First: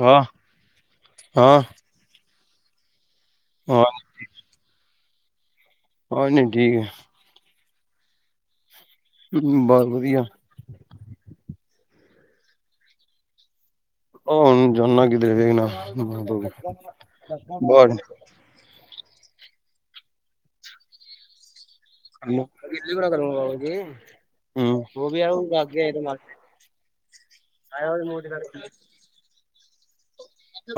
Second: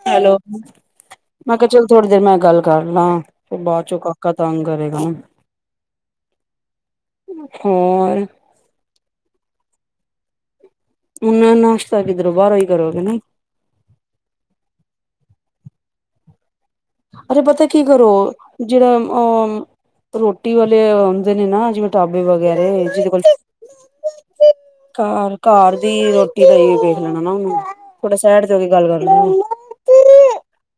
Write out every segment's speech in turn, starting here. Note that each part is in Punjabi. ਹਾਂ ਹੈਲੋ ਮੈਂ ਹਾਂ ਕਿਹਾ ਚਲੋ ਥੋੜੀ ਦੇਰ ਮੈਂ ਗੱਲ ਕਰਨਾਂ। ਫਿਰ ਹਾਂ ਬਾਅਦ ਚੋਂ ਕਾਕਾ ਤੰਗ ਕਰੇਗਾ। ਹੋਰ ਨੀ ਠੀਕ ਹੈ। ਹੋਰ? ਬਸ ਵਧੀਆ। ਉਹਨਾਂ ਨਾਸ਼ਤਾ ਕਿੱਧਰੋਂ ਬਾਹਰੋਂ ਹੀ ਕਰੋਗੇ ਨਾ। ਉਹਹ ਚਨਗਦ ਵੇ ਨਾ। ਅਰੇ ਪਤਾ ਕੀ ਕਰੋ ਜਿਹੜਾ ਅ ਰੋਟੀ ਵਾਲੇ ਆਉਦੇ ਨੇ ਨਾ ਜਿਵੇਂ ਢਾਬੇ ਕਰ ਵਗੈਰਾ ਜਿਹਦੇ ਕੋਲ ਬਾ ਜੀ ਘਰ ਉਹ ਆ। ਨੂੰ ਥੋੜੇ ਸ਼ਹਿਡ ਤੇ ਹੋ ਕੇ ਗੱਲ ਕਰ ਲ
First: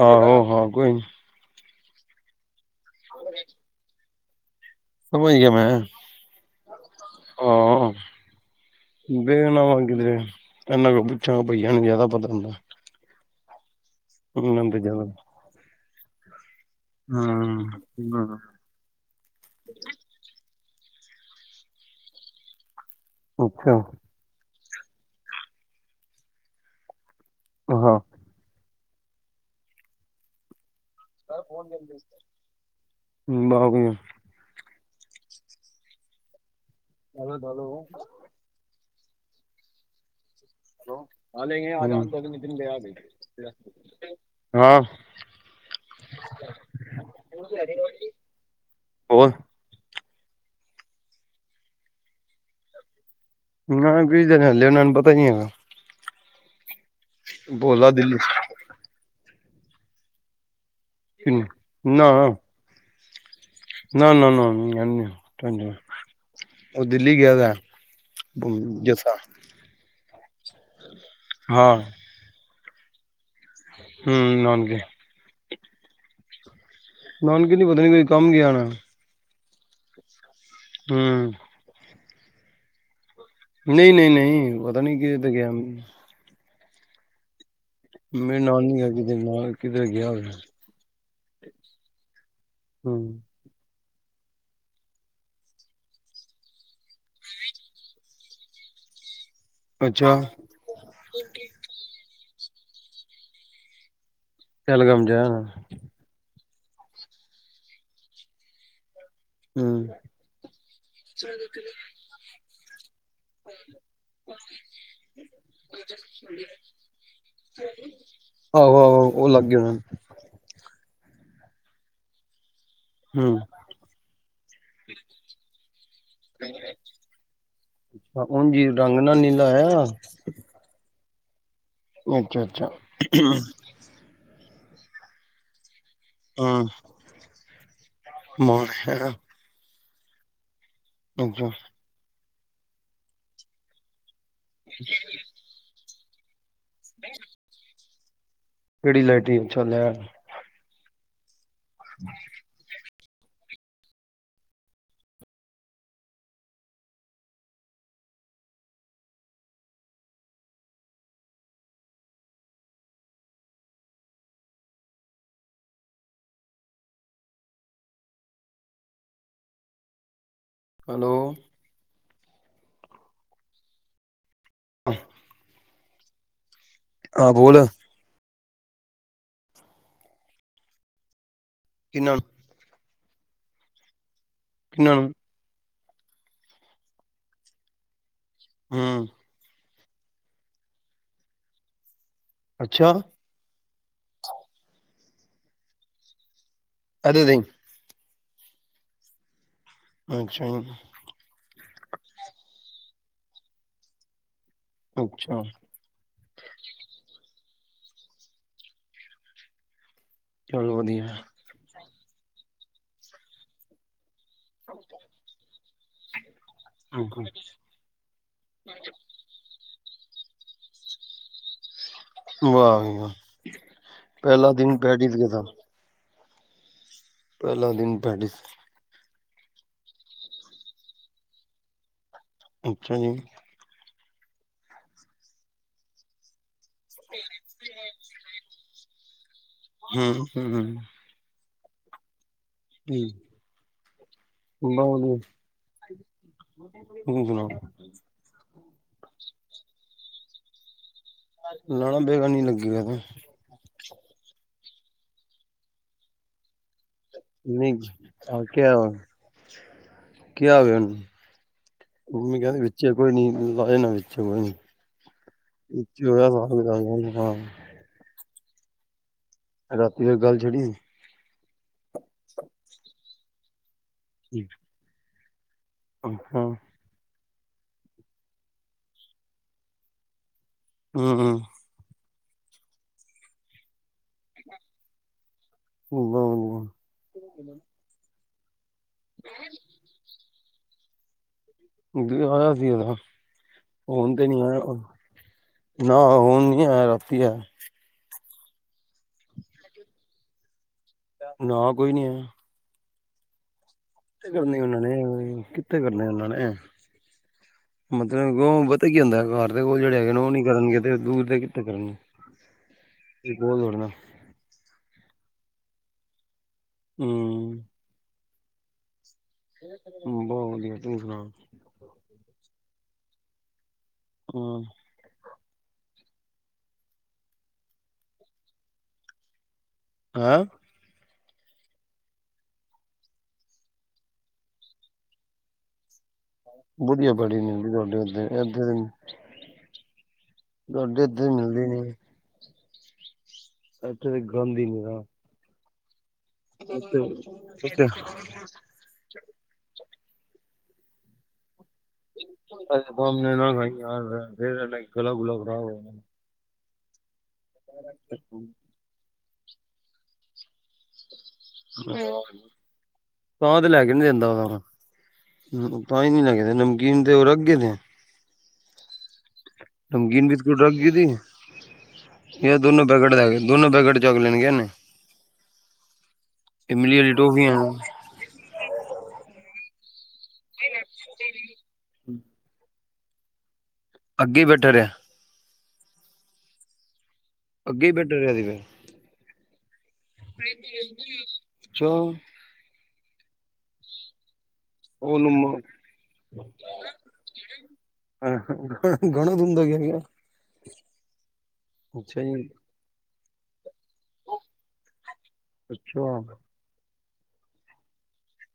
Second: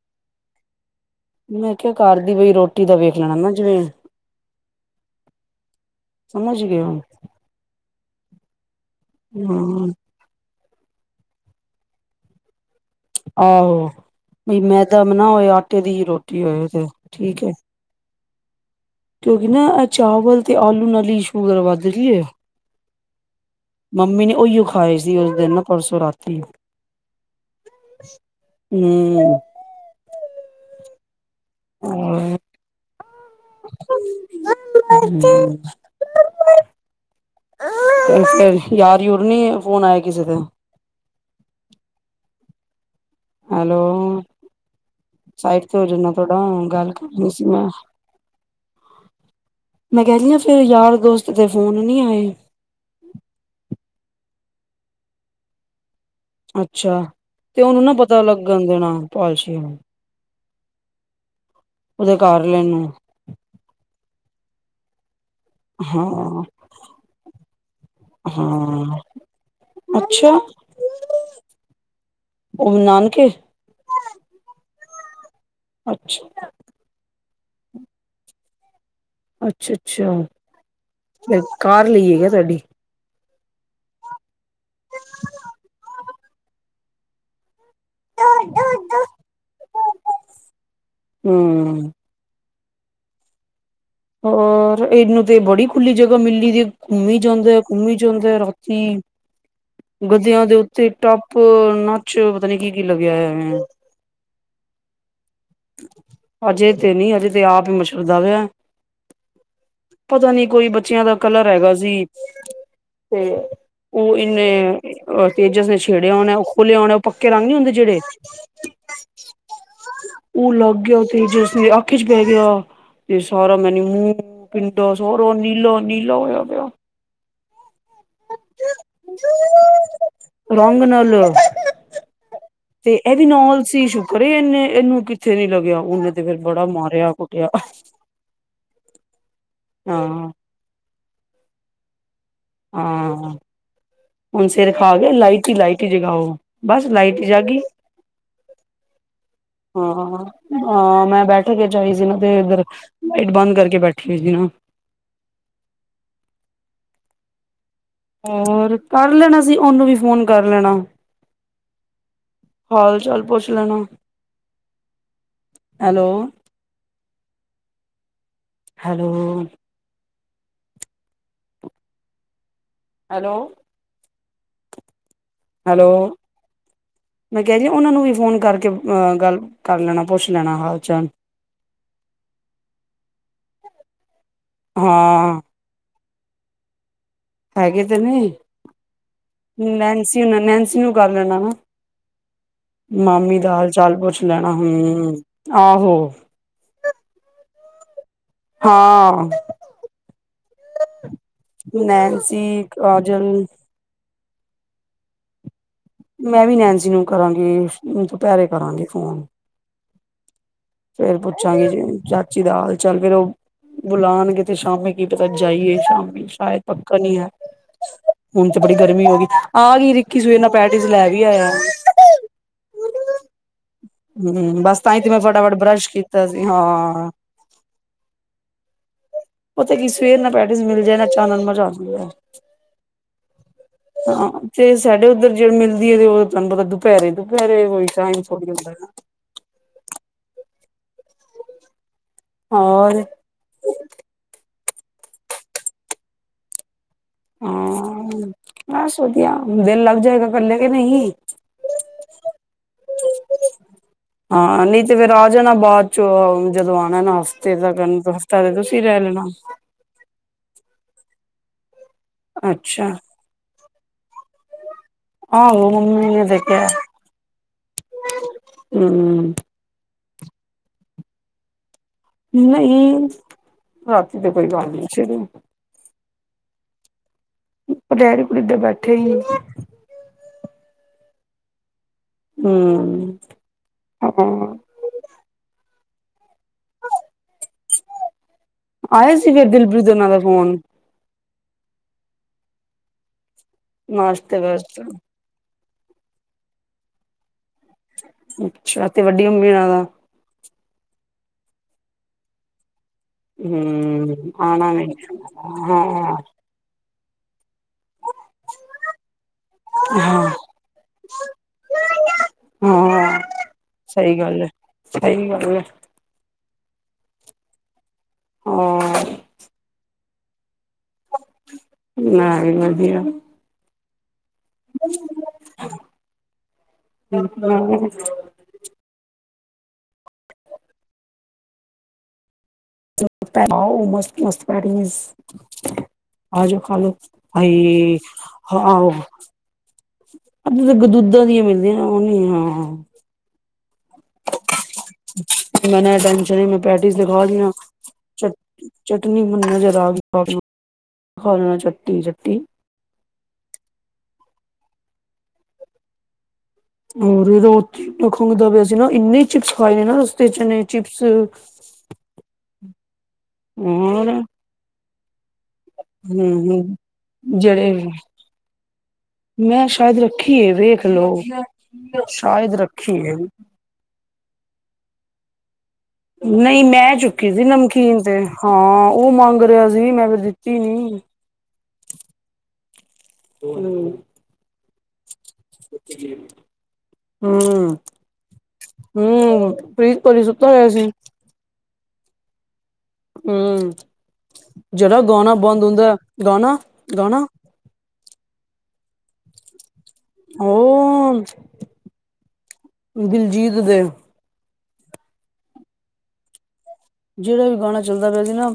ਆਹੋ ਹਾਂ ਕੋਈ ਮੈਂ ਕਿਹਾ ਘਦੀ ਪਈ ਰੋਟੀ ਟਟੀ ਦਾ ਵੇਖ ਲੈਣਾ ਨਾ ਜਿਵੇਂ ਸਮਝ ਗਿਆ। ਮੈਂ ਸਮਝ ਗਏ ਹੋ ਹ ਬੇ ਨਾ ਹੁਣ ਹਾਂ ਕਿਧਰੇ। ਇਹਨਾਂ ਕੋ ਪੁੱਛਾਂ ਗਾ। ਭਈਆਂ ਨੂੰ ਜ਼ਿਆਦਾ ਪਤਾ ਹੁੰਦਾ। ਆਹੋ। ਉਹਨਾਂ ਬ ਨੂੰ ਮੈਂ ਤਾਂ ਬਨਾ ਹੋਇਆ ਆੁਟੇ ਦੀ ਹੀ ਰੋਟੀ ਹੋਏ। ਤੇ ਠੀਕ ਹੈ ਹਾਂ। ਕਿਉਂਕਿ ਨਾ ਚਾਵਲ। ਤੇ ਆਲੂ ਨਾਲੀਸ਼ੂ [inaudible] ਕਰਵਾ ਦੇ ਲਈਏ ਅੱਛਾ ਮੰਮੀ ਨੇ ਉਹੀਯੋ। ਖਾਏ ਸੀ ਉਸ ਦਿਨ ਪਰਸੋਂ ਰਾਤੀ। ਹਾ। ਹਮ। ਹਮ ਬਹ ਕਿ। ਹਮ। ਯਾਰ ਯੂਰਨੀ ਫੋਨ ਆਇਆ ਕਿਸੇ ਦੇ? ਲੋ ਨਾਲੇ ਆ ਦਿਨ ਲ ਆ ਗਈ ਹੈਲੋ ਸਾਈਟ ਤੇ ਹੋ ਜਾਓ ਨਾ ਥੋਹੜਾ ਗੱਲ ਕਰਨੀ ਸੀ ਮੈਂ। ਹੋਰ ਮੈਂ ਕਹਿਦੀ ਆ ਫੇਿਰ ਯਾਰ ਦੋਸਤ ਦੇ ਫੋਨ ਨੀ ਆਏ? ਨਾ ਕੁਝ ਦੇ ਹੱਲਿਆ ਉਹਨਾਂ ਨੂੰ ਪਤਾ ਹੀ ਨ ਹੈਗਾ। ਅੱਛਾ। ਅੱਛਾ ਤੇ ਉਹਨੂੰ ਬੋਲਾ ਨਾ ਦਿੱਲੀ ਪਤਾ ਲੱਗਣ ਦੇਣਾ। ਪਾਲਸ਼ ਚਨ। ਨਾ ਉਹਦੇ ਕਰ ਲੈ ਨੂੰ। ਨਾ-ਨਾ ਨਾ। ਹਾਂ ਉਹ ਦਿੱਲੀ ਗਿਆ ਦਾ। ਹਾਂ ਜੱਸਾ ਅੱਛਾ ਹਾਂ ਉਹ ਵੀ ਨਾਨਕੇ। ਹਮ ਨਾਨਕੇ। ਅੱਛਾ। ਨਾਨਕ ਨੀ ਪਤਾ ਨੀ ਕੋਈ ਕੰਮ ਗਿਆਣਾ ਅੱਛਾ-ਅੱਛਾ। ਕਾਰ ਲਈਏ। ਓਹ ਥੋਡੀ ਨਹੀਂ -ਨਹੀਂ- ਨਹੀਂ ਪਤਾ ਨਹੀਂ ਕਹਿਦੇ ਤੇ ਗਿਆ। ਮੇਰੇ ਨਾਲ ਨੀ ਹੈ ਕਿਧਰੇ ਨਾਲ ਕਿਧਰੇ ਗਿਆ ਹੋ। ਹੂੰ, ਹੂੰ, ਹੋਰ ਔਰ ਇਹਨੂੰ ਤੇ ਬੜੀ ਖੁੱਲੀ ਜਗ੍ਹਾ ਮਿਲੀ ਘੁੰਮੀ ਜਾਂਦਾ ਐ ਘੁੰਮੀ ਜਾਂਦਾ ਰਾਤੀ ਅੱਛਾ ਗੱਦਿਆਂ ਦੇ ਉੱਤੇ ਟੱਪ ਨੱਚ ਪਤਾ ਨੀ ਕੀ -ਕੀ ਲੱਗਿਆ ਹੈਂ ਇਹਨਾਂ ਦੇ ਪਹਿਲਗਾਮ ਜਾ ਆਵਾਂ ਮੈਂ ਹਜੇ ਤੇ ਨੀ ਹਜੇ ਤੇ ਆਪ ਹੀ ਮਛਰਦਾ ਪਿਆ। ਹੂੰ ਪਤਾ ਨੀ ਕੋਈ ਬੱਚਿਆਂ ਦਾ ਕਲਰ ਹੈਗਾ ਸੀ। ਤੇ ਉਹ ਇੰਨੇ ਤੇਜਸ ਨੇ ਛੇੜਿਆ ਹੋਣਾ ਉਹ ਖੋਲਿਆ ਹੋਣਾ ਉਹ ਪੱਕੇ ਰੰਗ ਨੀ ਹੁੰਦੇ ਜਿਹੜੇ ਆਹੋ ਆਹੋ ਉਹ ਲੱਗ ਗਿਆ ਹੋਣਾ ਉਹ ਲਾਗੇ ਤੇ ਜੇ ਅਸੀ ਅੱਖ ਚ ਪੈ ਗਿਆ। ਹੂੰ, ਮੈ ਮੂੰਹ ਪਿੰਡੋ ਸਾਰਾ ਨੀਲੋ ਨੀਲਾ ਹੋਇਆ ਪਿਆ, ਉਂਝ ਰੰਗ ਨਾਲ ਨੀਲਾ ਆ ਰੰਗ ਨਾਲ ਚਲੋ, ਹੂੰ, ਤੇ ਇਹ ਵੀ ਨਾਲ ਸੀ ਸ਼ੁਕਰ ਐ ਇਹਨੇ ਇਹਨੂੰ ਕਿੱਥੇ ਨੀ ਲੱਗਿਆ। ਉਹਨੇ ਫਿਰ ਬੜਾ ਹੂੰ ਮਾਰਿਆ ਕੁੱਟਿਆ ਟਿਆ [unintelligible] ਹਾਂ, ਅੰਹਾ, ਹਾਂ, ਹੁਣ ਸਿਰ ਖਾ ਗਿਆ ਲਾਈਟ ਹੀ ਲਾਈਟ। ਕਰੇਗਾ ਓਹ ਬਸ ਲਾਈਟ ਜਾਗੀ। ਕਿਹੜੀ ਲਾਈਟੀ ਅੱਛਾ ਲੈ ਹਾਂ, ਹਾਂ, ਮੈਂ ਬੈਠ ਕੇ ਜਾਏ ਸੀ ਨਾ ਦੇ ਇੱਧਰ ਲਾਈਟ ਬੰਦ ਕਰਕੇ ਬੈਠੀ ਹੋਈ ਸੀ ਨਾ। ਹੋਰ ਕਰ ਲੈਣਾ ਸੀ ਉਹਨੂੰ ਵੀ ਫੋਨ ਕਰ ਲੈਣਾ ਹਾਲ- ਚਾਲ ਪੁੱਛ ਲੈਣਾ, ਹੈਲੋ -ਹੈਲੋ, ਹੈਲੋ, ਹੈਲੋ, ਅਹਂ। ਹੈਲੋ, ਮੈਂ ਕਿਹਾਹਿ ਬੋਲ ਜ ਉਹਨਾਂ ਨੂੰ ਵੀ ਫੋਨ ਕਰਕੇ ਕੇ ਅ ਗੱਲ ਕਰ ਲੈਣਾ ਪੁੱਛ ਲੈਣਾ ਹਾਲ ਚ। ਕਿਨਾ ਨੂੰ ਕਿਹਨਾਂ ਨੂੰ ਹਾਂ। ਹ ਦ ਨੇ ਹਾਂ। ਨੈਨਸੀ ਨੈਨਸੀ ਨੂੰ ਕਰ ਲੈਣਾ ਵ। ਅੱਛਾ ਮਾਮੀ ਦਾਲ। ਚੱਲ ਪੁੱਛ ਲੈਣਾ ਹਮ ਆਹੋ। ਅ ਦੇ ਹਾਂ। ਅੱਛਾ ਜੀ, ਨੈਨਸੀ। ਰਾਜਨ। ਅੱਛਾ। ਮੈਂ ਵੀ ਨੈਨਜੀ ਨੂੰ ਕਰਾਂਗੀ। ਦੁਪਹਿਰੇ ਕਰਾਂਗੇ ਫੋਨ ਚਲੋ ਵਧੀਆ ਫੇਰ ਪੁੱਛਾਂਗੀ ਜੀ। ਚਾਚੀ ਦਾ ਹਾਲ ਚਾਲ ਫੇਰ ਉਹ ਬੁਲਾਨ ਕਿਤੇ ਸ਼ਾਮੇ ਕੀ ਪਤਾ ਜਾਈਏ। ਸ਼ ਸ਼ਾਇਦ। ਪੱਕਾ ਨੀ ਵਾਹ ਹੈ ਜੀ ਹੁਣ ਚ ਬੜੀ ਗਰਮੀ ਹੋ ਗਈ ਆ ਗਈ। ਕਿਸ ਇਹ ਨਾ ਪੈਟ ਚ ਲੈ ਵੀ ਆਇਆ। ਵ ਵ। ਹਮ ਬਸ ਤਾਂਹੀ ਤੇ ਮੈਂ ਫਟਾਫਟ ਬਰਸ਼ ਕੀਤੀ ਤਾਂਸੀ ਹਾਂ। ਪਹਿਲਾਂ ਦਿਨ ਭੈਡੀ ਉਹ ਤੇ ਕੀ ਸਵੇਰ ਨਾ ਪੈਰਿਸ ਮਿਲ ਜਾਏ ਨਾ ਚਚਾਨਨ ਮਜ਼ਾਉਂਦੀ ਹੈ। ਅੱਛਾ ਜੀ। ਹਾਂ ਤੇ ਸਾਡੇ ਉੱਧਰ ਜਿਹੜ ਮਿਲਦੀ ਹੈ ਤੇ ਉਹ ਤੁਹਾਨੂੰ ਪਤਾ ਦੁ ਪਰੇਦੇ ਪੇਰੇ ਉਹਈ ਸਾ ਚੋਦਾ। ਹਮ ਹਮ ਹਮ। ਰ। ਬਹੁ ਨ ਹਾਂ ਬਸ ਵਧਆ ਦੇੱ ਜਾਏਗਾ ਕਰਨਾ ਕੇ ਨਹੀਂ। ਲਾਣਾ ਬੇਗਾ ਨੀ ਲਗੇ ਗਾ ਨਾ ਹਾਂ ਨਹੀਂ ਤੇ ਫਿਰ ਆ ਜਾਣਾ ਬਾਅਦ ਚ ਜਦੋਂ ਆਉਣਾ ਨਾ ਹਫ਼ਤੇ ਦਾ ਨਹੀਂ ਹਫ਼ਤਾ ਆ ਤੇ ਕਿਆ ਤੁਸੀਂ ਰਹਿ ਲੈਣਾ। ਉਹ ਵੀ ਕਹਿੰਦੇ ਵਿੱਚ ਅੱਛਾ ਕੋਈ ਨੀ ਲਾਏ ਨਾ ਵਿੱਚ ਕੋਈ ਨੀ ਆਹੋ ਇ ਮੰਮੀ ਨੇ ਹੋਇਆ ਸ ਤੇ [unintelligible] ਹਮ ਰਾਤੀ ਮ ਗੱਲ ਛੇੜੀ ਸੀ ਨਹੀਂ ਰਾਤੀ ਤੇ ਕੋਈ ਗੱਲ ਨਹੀ ਛੇੜੀ ਮੈਂ ਆਹ ਹਾਂ ਪਟਹਿਰੇ ਪੂਰੇ ਦੇ ਬੈਠੇ ਹੀ ਹਮ ਹਮ ਹਮ ਹਾ [unintelligible] ਆਏ ਸੀ ਫਿਰ ਦਿਲਪ੍ਰੀਤ ਹੋਣਾ ਦਾ ਫ਼ੋਨ ਆਇਆ ਸੀ ਨਾ ਨਾਸਤੇ ਵਿੱਚ ਨਾ ਹੁਣ ਨੀ ਆਇਆ ਰਾਤੀ ਆਇਆ ਅੱਛਾ ਤੇ ਵੱਡੀ ਮੰਮੀ ਨਾਂ ਦਾ ਨਾ ਕੋਈ ਨੀ ਆਇਆ ਹਮ ਕਿੱਥੇ ਕਰਨੇ ਆਣਾ ਉਹਨਾਂ ਵਿ ਨੀ ਨੇ ਕਿੱਥੇ ਕਰਨੇ ਹਾਂ ਉਹਨਾਂ ਨੇ ਮਤਲਬ ਪਤਾ ਕੀ ਹੁੰਦਾ ਘਰ ਦੇ ਕੋਲ ਜਿਹੜੇ ਹੈਗੇ ਨੇ ਹਾਂ ਉਹ ਨੀ ਕਰਨਗੇ ਤੇ ਦੂਰ ਦੇ ਕਿੱਥੇ ਕਰਨਗੇ ਹਾਂ ਸਹੀ ਗੱਲ ਹੈ ਸਹੀ ਗੱਲ ਹੈ। ਹਮ ਹਮ ਹਮ ਬਹੁਤ ਵਧੀਆ ਤੂੰ ਸੁਣਾ ਨਾ ਵਧੀਆ ਹ [unintelligible] ਹਮ ਹਮ ਹਮ ਹੈਂ ਹਾਓ ਮਸਤ ਮਸਤ ਪੈਟੀਜ਼ ਆ ਜਾ ਖਾ ਲੋ ਵਧੀਆ ਬੜੀ ਮਿਲਦੀ ਭਾਈ ਤੁਹਾਡੇ ਉੱਥੇ ਇੱਥੇ ਤੇ ਆਏ ਅੱ ਤੁਹਾਡੇ ਦੁਧਾਂ ਇੱਥੇ ਦੀਆਂ ਮਿਲਦੀ ਮਿਲਦੀਆਂ ਉਹਨੇ [inaudible] ਐਥੇ ਤਾਂ ਗੰਦ ਹੀ ਨਿਰਾ ਮਨਦਾ ਨੀ, ਮੈਂ ਪੈਟੀਸ ਲਗਾ ਲਿਆ ਇੱਥੇ ਇੱਥੇ ਚਟਨੀ ਨਜ਼ਰ ਆ ਗਈ। [unintelligible] ਬਸ ਬਹੁਤ, ਯਾਰ ਫਿਰ ਇਹ ਗਲਾ ਗੁਲਾ ਖ਼ਰਾਬ ਹੋਇਆ। ਹੋਰ ਰਾਤੀ ਏਨਾ ਖੰਘਦਾ ਪਿਆ ਸੀਂ ਨਾ ਇੰਨੀ ਚਿਪਸ ਖਾਏ ਦੇ ਨਾ ਰਸਤੇ ਚ ਏਨੇ ਤਾਂ ਤੇ ਲੈ ਕੇ ਨੀ ਹੋਰ ਦਿੰਦਾ ਉਹਨਾਂ ਨੂੰ, ਤਾਂ ਹੀ ਨੀ ਲੇਕੇ ਹੂੰ, ਦਿੰਦਾ ਨਮਕੀਨ ਤੇ ਉਹ ਰੱਖ ਗਏ ਜਿਹੜੇ ਤੇ, ਮੈਂ ਸ਼ਾਇਦ ਰੱਖੀ ਹੈ ਵੇਖ ਲੋ ਸ਼ਾਇਦ ਰੱਖੀ ਹੈ। [unintelligible] ਲੈਣ ਗਏ ਨੇ ਨਹੀਂ ਮੈਂ ਚੁੱਕੀ ਸੀ ਨਮਕੀਨ ਤੇ ਹਾਂ। ਉਹ ਮੰਗ ਰਿਹਾ ਸੀ ਮੈਂ, ਦਿੱਤੀ ਨੀ [unintelligible] ਹੂੰ, ਹੂੰ ਅੱਗੇ ਬੈਠੇ ਰਿਹਾ, [unintelligible] ਹੂੰ ਅੱਗੇ ਹੀ ਬੈਠਾ ਰਿਹਾ ਸੀ ਫਿਰ ਹੂੰ, ਫਰੀਜ਼ ਪਰੀ ਸੁੱਤਾ ਹੋਇਆ ਸੀ। ਅੱਛਾ ਹੂੰ ਜਿਹੜਾ ਗਾਣਾ ਉਹਨੂੰ ਬੰਦ ਹੁੰਦਾ ਗਾਣਾ ਗਾਣਾ, ਗਾਣਾ ਬੰਦ ਹੋ ਗਿਆ ਹੋਣਾ, ਉਹ ਅੱਛਾ ਜੀ ਦਿਲਜੀਤ ਦੇ, ਅੱਛਾ, ਜਿਹੜਾ ਵੀ ਗਾਣਾ ਚੱਲਦਾ ਪਿਆ ਸੀ ਨਾ,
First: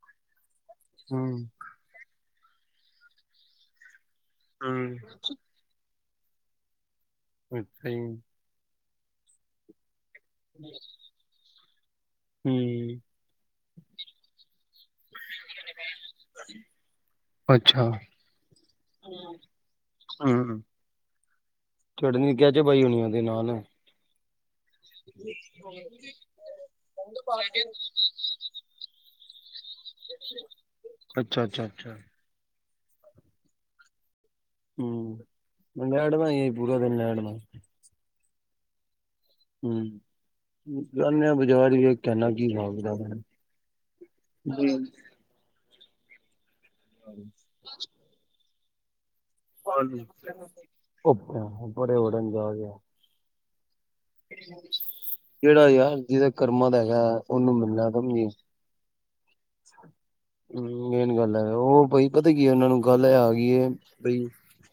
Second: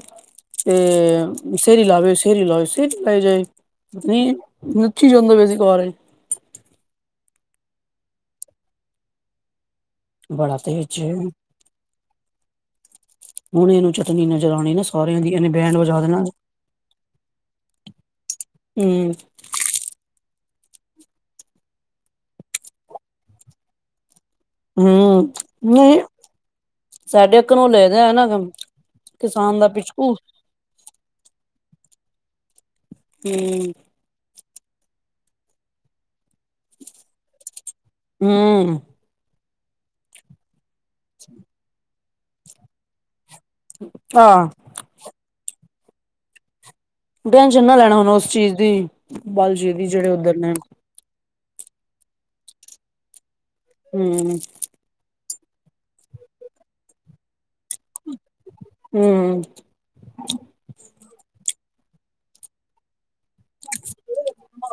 ਤੇ ਸਰੀ ਲਾਵੇ, ਸਰੀ ਲਏ ਸਰੀ ਹਿਲਾਈ ਜਾਏ ਨਹੀਂ ਹੂੰ ਨੱਚੀ ਜਾਂਦੇ ਸੀ ਸਾਰੇ [unintelligible] ਅੱਛਾ ਜੀ ਬੜਾ ਤੇਜ਼ ਚ ਹੂੰ ਹੁਣ ਇਹਨੂੰ ਚਟਨੀ ਨਜ਼ਰ ਆਣੀ ਨਾ। [unintelligible] ਇਨੇ ਬੈਂਡ ਵਜਾ ਦੇਣਾ ਅੱਛਾ ਹੂੰ ਹੂੰ ਚਟਨੀ ਕਹਿ ਚ ਬਾਈ ਹੋਣੀ ਉਹਦੇ ਨਾਲ, ਹੂੰ ਨਹੀਂ ਸਾਡੇ ਘਰੋ ਲੈ ਗਿਆ ਐ ਨਾ ਕਿਸਾਨ ਦਾ ਪਿਛਕੂ, ਅੱਛਾ ਅੱਛਾ ਅੱਛਾ ਹੂੰ। ਹੂੰ, ਲੜਦਾ ਪੂਰਾ ਦਿਨ ਲੜਦਾ ਹੂੰ। ਹੂੰ। ਗਾਨ ਆ ਬਜ਼ਾਰੀਏ। ਕਹਿੰਨਾ ਕੀ ਹੋ ਸਕਦਾ। ਆਹ। ਟੈਸ਼ਨ ਨਾ ਲੈਣਾ ਹੁਣ ਉਸ ਚੀਜ਼ ਦੀ ਬਲਜੀ ਦੀ ਜਿਹੜੇ ਉੱਧਰ ਨੇ ਆਹ ਬਰੇ ਉਡਨ ਜਾ ਹੂੰ। ਜਿਹੜਾ ਯਾਰ ਜਿਹਦਾ ਕਰਮਾਂ ਦਾ ਹੈਗਾ ਉਹਨੂੰ ਮਿਲਣਾ ਹੂੰ ਹੂੰ ਮੈਨ ਗੱਲ ਹੈ ਉਹ ਕੋਈ ਪਤਾ ਕੀ ਉਹਨਾ ਨੂੰ ਗੱਲ ਆ ਗਈ ਐ।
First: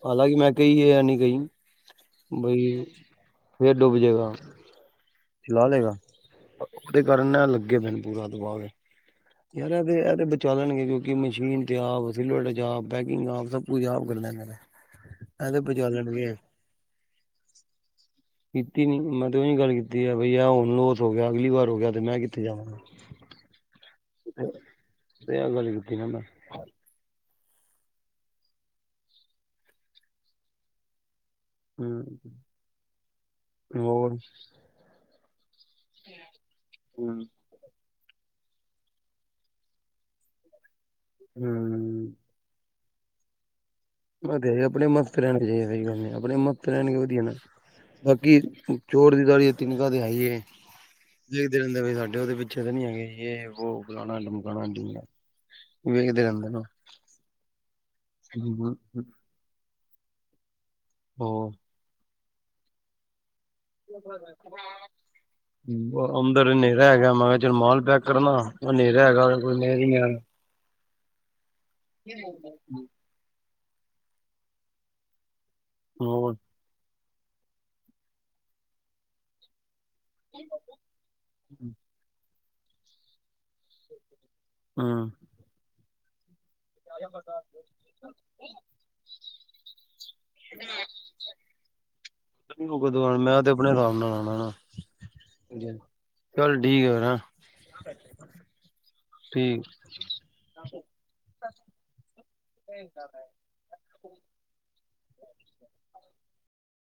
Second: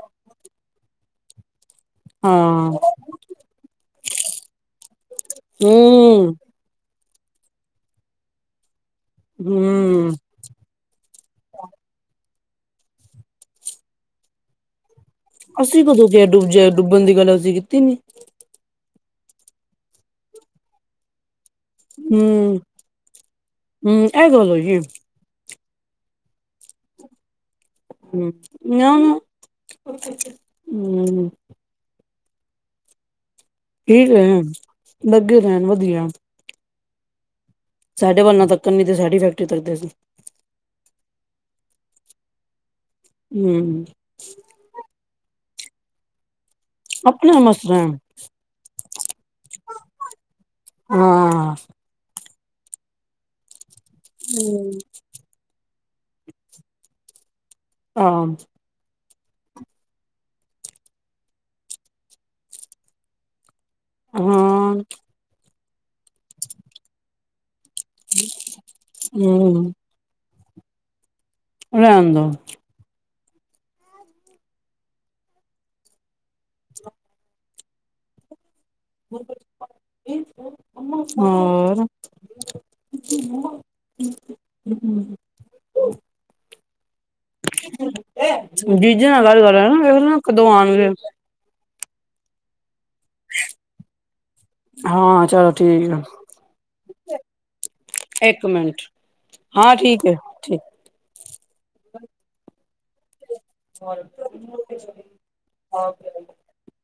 ਹਾਲਾਂਕਿ ਮੈਂ ਕਹੀ ਹੈ ਜਾਂ ਨਹੀਂ ਕਹੀ ਬਾਈ ਹਾਂ ਫੇਰ ਡੁੱਬ ਜੇਗਾ ਚਲਾ ਲਏਗਾ। ਹੂੰ ਓਦੇ ਕਾਰਨ ਲੱਗੇ ਪੈਨ ਪੂਰਾ ਦਬਾ ਕੇ ਯਾਰ ਤੇ ਹੂੰ ਇਹ ਤੇ ਬਚਾਲਣਗੇ ਕਿਉਂਕਿ ਮਸ਼ੀਨ ਤੇ ਆ ਬਿੰਗ ਆਪ ਸਭ ਕੁਝ ਕਰਨਾ ਪੈਣਾ ਏ ਅਸੀਂ ਕਦੋਂ ਗ ਡੁੱਬ ਡੁੱਬਣ ਦੀ ਗੱਲ ਅਸੀਂ ਕੀਤੀ ਨੀ। ਕੀਤੀ ਨੀ ਮੈਂ ਤੇ ਉਹੀ ਗੱਲ ਕੀਤੀ ਆ ਬਈ ਆ ਹੁਣ ਲੋਸ ਹੋ ਗਿਆ ਅਗਲੀ ਵਾਰ ਗਿਆ ਤੇ ਮੈਂ ਕਿੱਥੇ ਜਾਵਾਂ ਐ ਗੱਲ ਹੋਈ ਏ। ਗੱਲ ਕੀਤੀ ਨਾ ਮੈ ਹੂੰ, ਮੇ ਹੁੰ ਹੂੰ, ਠੀਕ ਐ ਲੱਗੇ ਰਹਿਣ ਵਧੀਆ। ਹੂੰ। ਸਾਡੇ ਵੱਲਣਾ ਤੱਕਣ ਨਹੀਂ ਤੇ ਸਾਡੀ ਫੈਕਟਰੀ ਤੱਕਦੇ ਸੀ। ਹੂੰ। ਹੂੰ। ਮ ਤੇ ਆਪਣੇ ਮੱਸਤ ਰਹਿਣ ਜੇਹੀੱਲ ਆਪਣੇ ਮ [inaudible] ਰਹਿਣਗੇ ਵਧੀਆ ਨਾ ਬਾਕੀ ਚੋਰ ਦੀ ਦਾੜੀ ਮੇ ਤਿੰਨਕਾ ਹੈਈ ਏ ਦੇਖਦੇ ਰਹਿੰਦੇ ਸਾਡੇ ਉਹਦੇ ਵਿੱਚ ਅੱਛੇ ਤਾਂ ਨਹੀਂ ਹੈ ਗ ਯੇ ਵੋ। ਡਕਾਣਾ ਡਮਕਾਉਣਾ [inaudible] ਡਮਣਾ ਵੇਖਦੇ ਰਹਿੰਦੇ ਨਾ ਹਾਂ, ਹ ਹਮ ਮ ਹੋਰ ਹਾਂ, ਹਮ [inaudible] ਹਮ [inaudible] ਅੰਦਰ ਹਨੇਰਾ ਹੈਗਾ ਮੈਂ ਕਿਹਾ ਚਲ ਮਾਲ ਪੈਕ ਕਰਨਾ ਉਹ ਹਨੇਰਾ ਹੈਗਾ ਕੋਈ ਹੂੰ ਨਜ਼ਰ ਹੀ ਨਹੀਂ ਆਯਾ ਰਹਿਣ ਕੀ ਦੋ। ਬੋਲਦਾ ਹੋਰ [inaudible] ਹੋਰ [inaudible] ਹਮ ਮ [unintelligible] ਜੀਜਾ [unintelligible] ਕਦੋਂ ਆਉਣਗੇ ਮੈਂ ਤੇ ਆਪਣੇ ਆਰਾਮ ਨਾਲ ਆਣਾ ਹਾਂ ਚਲੋ ਠੀਕ ਆ। ਚੱਲ ਠੀਕ ਆ ਫੇਰ ਹੈ ਇੱਕ ਮਿੰਟ ਠੀਕ ਹਾਂ ਹੈ ਠੀਕ। ਦਾਦਾ [inaudible]